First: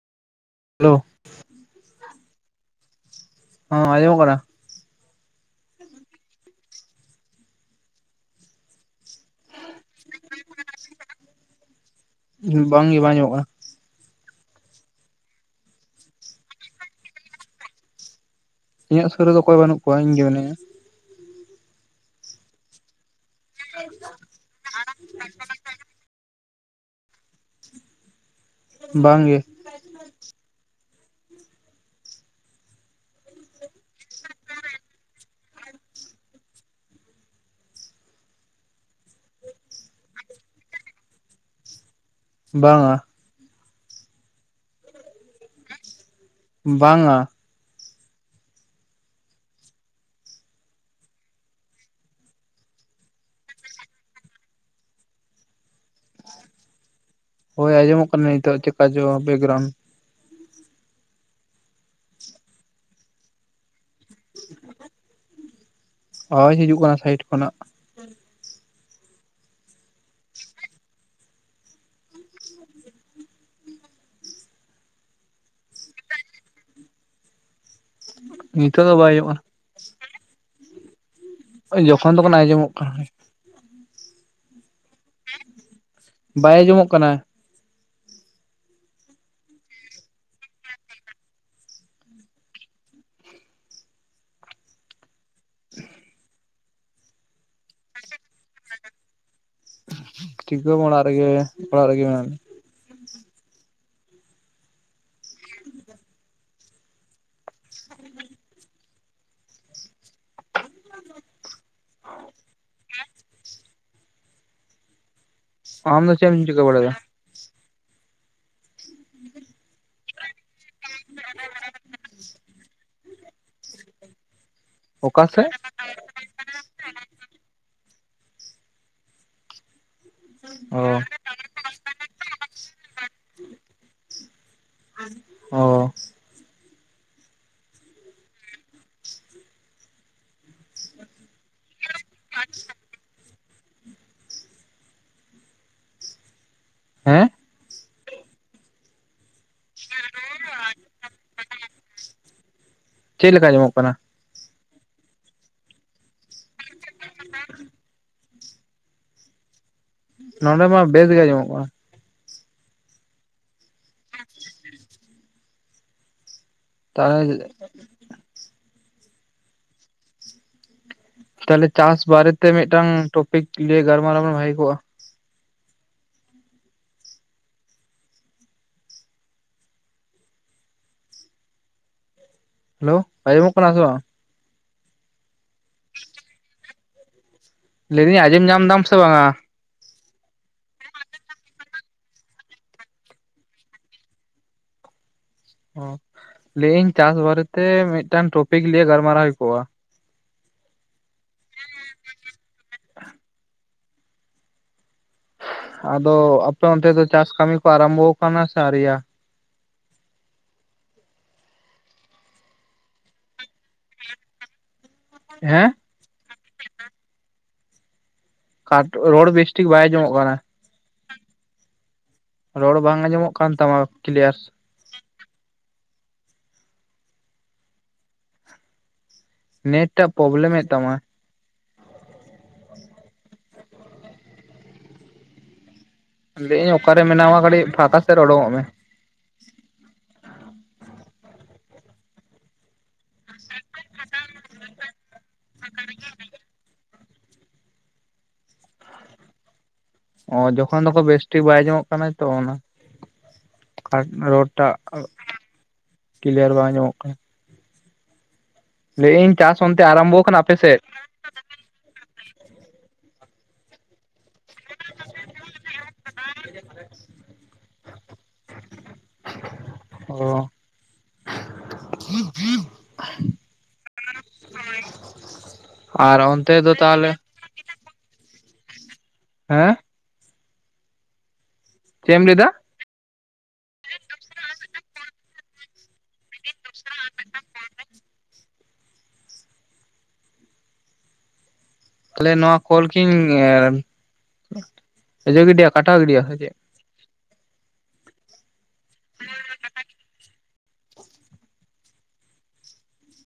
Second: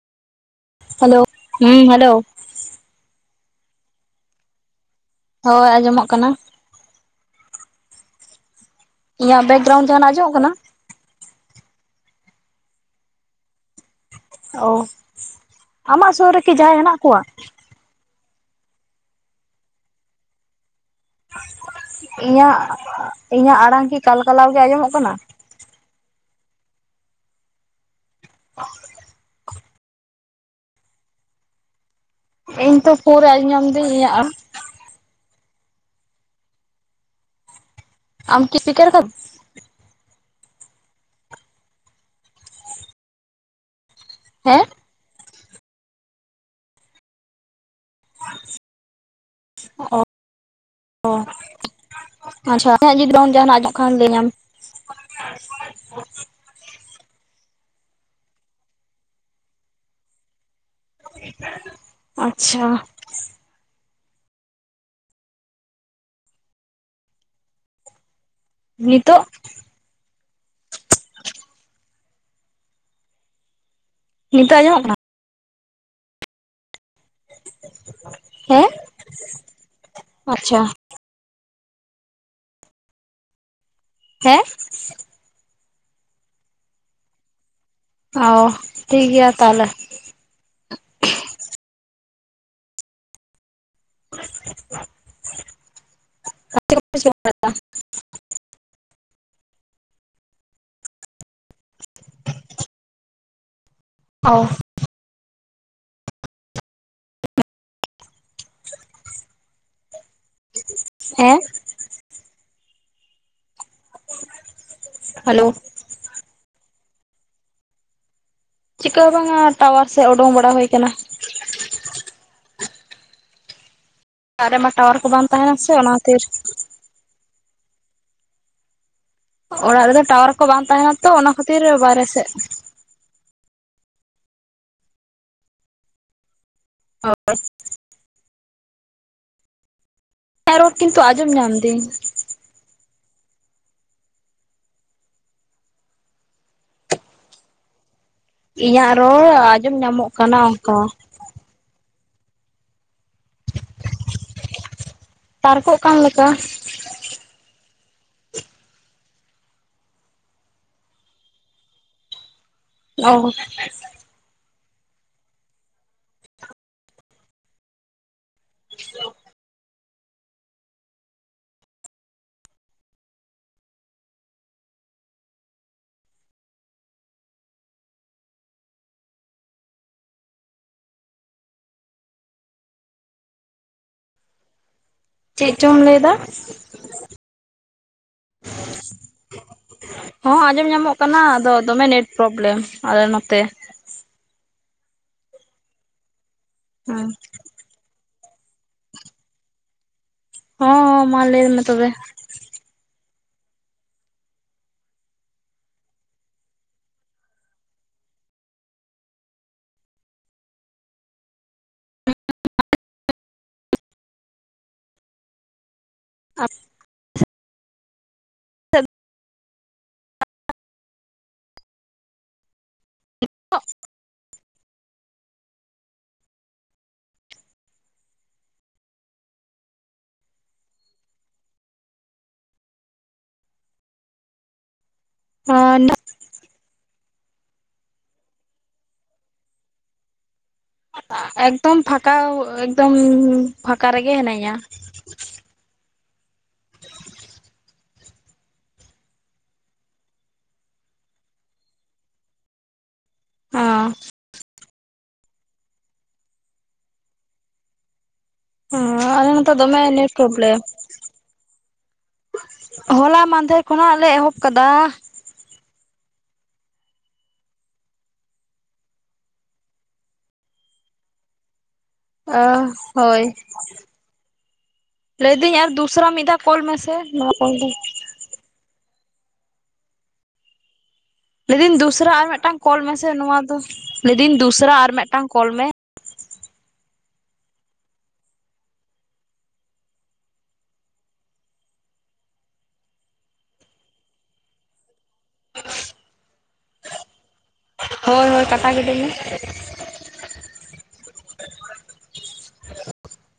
Hello ᱞᱳ ᱦᱩᱸ hello. ᱦᱚᱸ ᱟᱸᱡᱚᱢᱚᱜ ᱠᱟᱱᱟ? ᱦᱳᱭ ᱟᱸᱡᱚᱢᱚᱜ ᱠᱟᱱᱟ ᱾ ᱤᱧᱟᱹᱜ ᱵᱮᱠᱜᱨᱟᱣᱩᱱᱰ ᱡᱟᱸᱦᱟ ᱱᱟᱜ ᱟᱸᱡᱚᱢᱚᱜ ᱠᱟᱱᱟ? ᱵᱟᱝ ᱜᱮ ᱵᱟᱝ ᱟᱸᱡᱚᱢᱚᱜ ᱠᱟᱱᱟ ᱾ ᱚ ᱟᱢᱟᱜ ᱥᱳᱨ ᱨᱮᱠᱤ ᱡᱟᱸᱦᱟᱭ ᱦᱮᱱᱟᱜ ᱠᱚᱣᱟ? ᱤᱧᱟᱹᱜ ᱥᱳᱨ ᱨᱮᱫᱚ ᱚᱠᱚᱭ ᱦᱚ ᱵᱟᱹᱱᱩᱜ ᱠᱚᱣᱟ ᱤᱧ ᱜᱮ ᱢᱮᱱᱟᱧᱟ ᱾ ᱤᱧᱟᱹᱜ ᱤᱧᱟᱹᱜ ᱟᱲᱟᱝ ᱠᱤ ᱠᱟᱞᱠᱟᱞᱟᱣ ᱜᱮ ᱟᱸᱡᱚᱢᱚᱜ ᱠᱟᱱᱟ? [unintelligible] ᱵᱟᱝ ᱜᱮ ᱾ [unintelligible] ᱤᱧ ᱛᱚ ᱯᱷᱳᱱ ᱟᱸᱡᱚᱢ ᱫᱟᱹᱧ ᱤᱧᱟᱹᱜ ᱟᱲᱟᱝ ᱟᱢ ᱠᱤ ᱯᱤᱠᱟᱨ ᱠᱟᱫᱟ? ᱵᱟᱝ-ᱟ ᱾ ᱦᱮᱸ ᱵᱟᱝ-ᱟ ᱾ ᱚᱜ [inaudible] ᱞᱟᱹᱭᱟᱹᱢ᱾ ᱦᱳᱭ ᱟᱸᱡᱚᱢᱚᱜ ᱠᱟᱱᱟ ᱱᱤᱛᱳᱜ ᱪᱮᱠᱟ ᱪᱚ ᱵᱮᱠᱜᱨᱟᱣᱩᱱᱰ ᱾ ᱟᱪᱪᱷᱟ [inaudible] ᱟᱣᱟᱡᱽ ᱦᱤᱡᱩᱜ ᱠᱟᱱᱟ ᱥᱟᱭᱤᱰ ᱠᱷᱚᱱᱟᱜ ᱾ ᱱᱤᱛᱳᱜ? ᱱᱤᱛᱳᱜ ᱟᱸᱡᱚᱢᱚᱜ ᱠᱟᱱᱟ? [inaudible] [inaudible] ᱱᱤᱛᱚᱜ ᱫᱚ ᱵᱟᱭ ᱚᱡᱚᱢᱚᱜ-ᱟ᱾ ᱟᱪᱪᱷᱟ ᱡᱚᱠᱷᱚᱱ ᱫᱚᱠᱷᱚᱱ ᱟᱸᱡᱚᱢᱚᱜ ᱠᱟᱱᱟ ᱦᱮᱸ ᱵᱟᱭ ᱟᱸᱡᱚᱢᱚᱜ ᱠᱟᱱᱟ ᱚ ᱴᱷᱤᱠᱜᱮᱭᱟ ᱛᱟᱦᱚᱞᱮ [unintelligible] [unintelligible] [inaudible] ᱪᱤᱠᱟ ᱵᱟ ᱚᱲᱟᱜ ᱨᱮᱜᱮ ᱚᱲᱟᱜ ᱨᱮᱜᱮ ᱢᱮᱱᱟ ᱞᱤᱧᱟ᱾ [inaudible] ᱚᱻ ᱦᱮᱸ ᱦᱮᱞᱳ᱾ ᱟᱢ ᱫᱚ ᱪᱮᱢ ᱪᱤᱠᱟ ᱵᱟᱰᱟᱭ ᱭᱟ? ᱪᱤᱠᱟ ᱦᱚ ᱵᱟᱝ-ᱟ ᱴᱟᱣᱟᱨ ᱥᱮ ᱚᱰᱚᱝ ᱵᱟᱲᱟ ᱦᱩᱭ ᱠᱟᱱᱟ᱾ ᱚᱨᱟ ᱨᱮᱢᱟ ᱴᱟᱣᱟᱨ ᱠᱚ ᱚᱠᱟ ᱵᱟᱝ ᱥᱮᱫ ᱛᱟᱦᱮᱱᱟ ᱥᱮ ᱚᱱᱟ ᱛᱤᱨ᱾ ᱚᱲᱟᱜ ᱨᱮᱫᱚ ᱴᱟᱣᱟᱨ ᱠᱚ ᱵᱟᱝ ᱚ ᱛᱟᱦᱮᱱᱟ ᱛᱚ ᱚᱱᱟ ᱠᱷᱟᱛᱤᱨ ᱵᱟᱨᱦᱮ ᱥᱮ᱾ ᱚ᱾ ᱦᱚ ᱩᱪ᱾ ᱤᱧᱟᱜ ᱨᱚᱲ ᱠᱤᱱᱛᱩ ᱟᱡᱚᱢ ᱧᱟᱢ ᱫᱤᱱ᱾ ᱟᱪᱪᱷᱟ ᱴᱤᱠ ᱾ ᱦᱮᱸ᱾ ᱤᱧᱟᱹᱜ ᱨᱚᱲ ᱟᱸᱡᱚᱢ ᱧᱟᱢᱚᱜ ᱠᱟᱱᱟ ᱚᱝᱠᱟ᱾ ᱪᱮᱫ ᱞᱮᱠᱟ ᱟᱡᱚᱢᱚᱜ ᱠᱟᱱᱟ? ᱛᱟᱨᱠᱚᱜ ᱠᱟᱱ ᱞᱮᱠᱟ᱾ [inaudible] ᱱᱚᱰᱮ ᱢᱟ ᱵᱮᱥ ᱜᱮ ᱟᱡᱚᱢᱚᱜ ᱠᱟᱱᱟ᱾ ᱚᱻ ᱛᱟᱞᱦᱮ [inaudible] ᱛᱟᱦᱚᱞᱮ ᱪᱟᱥ ᱵᱟᱨᱮᱛᱮ ᱢᱤᱫᱴᱟᱝ ᱴᱚᱯᱤᱠ ᱞᱤᱭ ᱜᱟᱞᱢᱟᱨᱟᱣ ᱵᱷᱟᱹᱜᱤ ᱠᱚᱜᱼᱟ᱾ ᱦᱮᱞᱳ ᱟᱡᱚᱢᱚᱜ ᱠᱟᱱᱟ ᱥᱮ ᱵᱟᱝ? ᱪᱮᱫ ᱪᱚᱢ ᱞᱟᱹᱭ ᱫᱟ? ᱞᱟᱹᱭ ᱫᱟᱧ ᱟᱸᱡᱚᱢ ᱧᱟᱢ ᱫᱟᱢ ᱥᱮ ᱵᱟᱝ ᱟ? ᱦᱚᱸ ᱟᱸᱡᱚᱢ ᱧᱟᱢᱚᱜ ᱠᱟᱱᱟ ᱟᱫᱚ ᱫᱚᱢᱮ ᱱᱮᱴ ᱯᱨᱚᱵᱞᱮᱢ ᱟᱞᱮ ᱱᱚᱛᱮ᱾ ᱚ ᱞᱟᱹᱭᱟᱹᱧ ᱦᱮᱸ ᱪᱟᱥ ᱵᱟᱨᱮᱛᱮ ᱢᱤᱫᱴᱟᱝ ᱴᱚᱯᱤᱠ ᱞᱤᱭᱮ ᱜᱟᱞᱢᱟᱨᱟᱣ ᱦᱩᱭ ᱠᱚᱜᱼᱟ᱾ ᱦᱚᱸ ᱦᱚᱸ ᱢᱟ ᱞᱟᱹᱭ ᱢᱮ ᱛᱚᱵᱮ᱾ ᱟᱫᱚ ᱟᱯᱮ ᱚᱱᱛᱮ ᱫᱚ ᱪᱟᱥ ᱠᱟᱹᱢᱤ ᱠᱚ ᱟᱨᱟᱢᱵᱷᱚ ᱟᱠᱟᱱᱟ ᱥᱮ ᱟᱣᱨᱤᱭᱟ᱾ ᱦᱮᱸ ᱟᱵ ᱠᱟᱴ ᱨᱚᱲ ᱵᱮᱥᱴᱷᱤᱠ ᱵᱟᱭ ᱟᱡᱚᱢᱚᱜ ᱠᱟᱱᱟ᱾ ᱨᱚᱲ ᱵᱟᱝ ᱟᱸᱡᱚᱢᱚᱜ ᱠᱟᱱ ᱛᱟᱢᱟ ᱠᱞᱤᱭᱟᱨ᱾ ᱱᱮᱴ ᱴᱟᱜ ᱯᱨᱚᱵᱞᱮᱢ ᱮ ᱛᱟᱢᱟ᱾ [inaudible] ᱦᱟ ᱱᱟᱜ ᱞᱟᱹᱭᱟᱹᱧ ᱚᱠᱟᱨᱮ ᱢᱮᱱᱟᱢᱟ ᱠᱟᱹᱴᱤᱡ ᱯᱷᱟᱸᱠᱟ ᱥᱮᱫ ᱩᱰᱠᱚᱜ ᱢᱮ᱾ ᱮᱠᱫᱚᱢ ᱯᱷᱟᱸᱠᱟ ᱮᱠᱫᱚᱢ ᱯᱷᱟᱠᱟ ᱨᱮᱜᱮ ᱦᱮᱱᱟᱹᱧᱟ᱾ ᱯᱷᱟᱸᱠᱟ ᱨᱮᱜᱮ ᱦᱮᱱᱟᱧᱟ ᱾ ᱚ ᱡᱚᱠᱷᱚᱱ ᱫᱚᱠᱷ ᱵᱮᱥ ᱴᱷᱤᱠ ᱵᱟᱭ ᱟᱡᱚᱢᱚᱜ ᱠᱟᱱᱟ ᱛᱚ ᱚᱱᱟ ᱦᱚᱸ ᱠᱟᱴ ᱨᱳᱰ᱾ ᱴᱟᱜ ᱠᱞᱤᱭᱟᱨ ᱵᱟᱝ ᱟᱡᱚᱢᱚᱜ ᱠᱟᱱᱟ᱾ ᱦᱚᱸᱻ ᱟᱞᱮ ᱞᱟᱹᱭᱮᱜ-ᱟᱹᱧ ᱢᱚᱛᱮ ᱪᱟᱥ ᱫᱚᱢᱮ ᱚᱱᱛᱮ ᱱᱮᱴ ᱟᱨᱟᱢᱵᱚ ᱠᱟᱱᱟ ᱟᱯᱮ ᱯᱨᱚᱵᱮᱞᱮᱢ᱾ ᱥᱮᱫ? ᱦᱚᱞᱟ ᱢᱟᱦᱫᱷᱮᱨ ᱠᱷᱚᱱᱟᱜ ᱞᱮ ᱮᱦᱚᱵ ᱠᱟᱫᱟ᱾ ᱱᱟᱭᱟᱥ ᱫᱚ ᱵᱟᱝ, ᱴᱷᱤᱠ ᱜᱮᱭᱟ ᱛᱟᱦᱚᱞᱮ ᱾ ᱚ ᱚ ᱦᱳᱭ᱾ ᱞᱟᱹᱭᱫᱟᱹᱧ ᱟᱨ ᱫᱩᱥᱨᱟ ᱢᱤᱫ ᱫᱷᱟᱣ ᱚᱱᱛᱮ ᱠᱚᱞ ᱫᱚ ᱢᱮᱥᱮ ᱛᱟᱦᱚᱞᱮ ᱱᱚᱣᱟ ᱠᱚᱞ ᱫᱚ ᱦᱮᱸ? ᱞᱟᱹᱭ ᱫᱟᱧ ᱫᱩᱥᱨᱟ ᱪᱮᱫ ᱮᱢ ᱟᱨ ᱞᱟᱹᱭᱫᱟ? ᱢᱤᱫᱴᱟᱝ ᱠᱚᱞ ᱢᱮᱥᱮ ᱱᱚᱣᱟ ᱫᱚ ᱞᱟᱹᱭᱫᱟᱧ ᱫᱩᱥᱨᱟ ᱟᱨ ᱢᱤᱫᱴᱟᱝ ᱠᱚᱞ ᱢᱮ ᱾ [inaudible] ᱛᱟᱦᱚᱞᱮ ᱱᱚᱣᱟ ᱠᱚᱞ ᱠᱤᱧ ᱤᱭᱟᱹ ᱜᱤᱰᱤᱭᱟ ᱠᱟᱴᱟᱣ ᱜᱤᱰᱤᱭᱟ ᱥᱮ ᱪᱮᱫ? ᱦᱳᱭ ᱦᱳᱭ ᱠᱟᱴᱟ ᱜᱤᱰᱤ ᱢᱮ ᱾ [inaudible]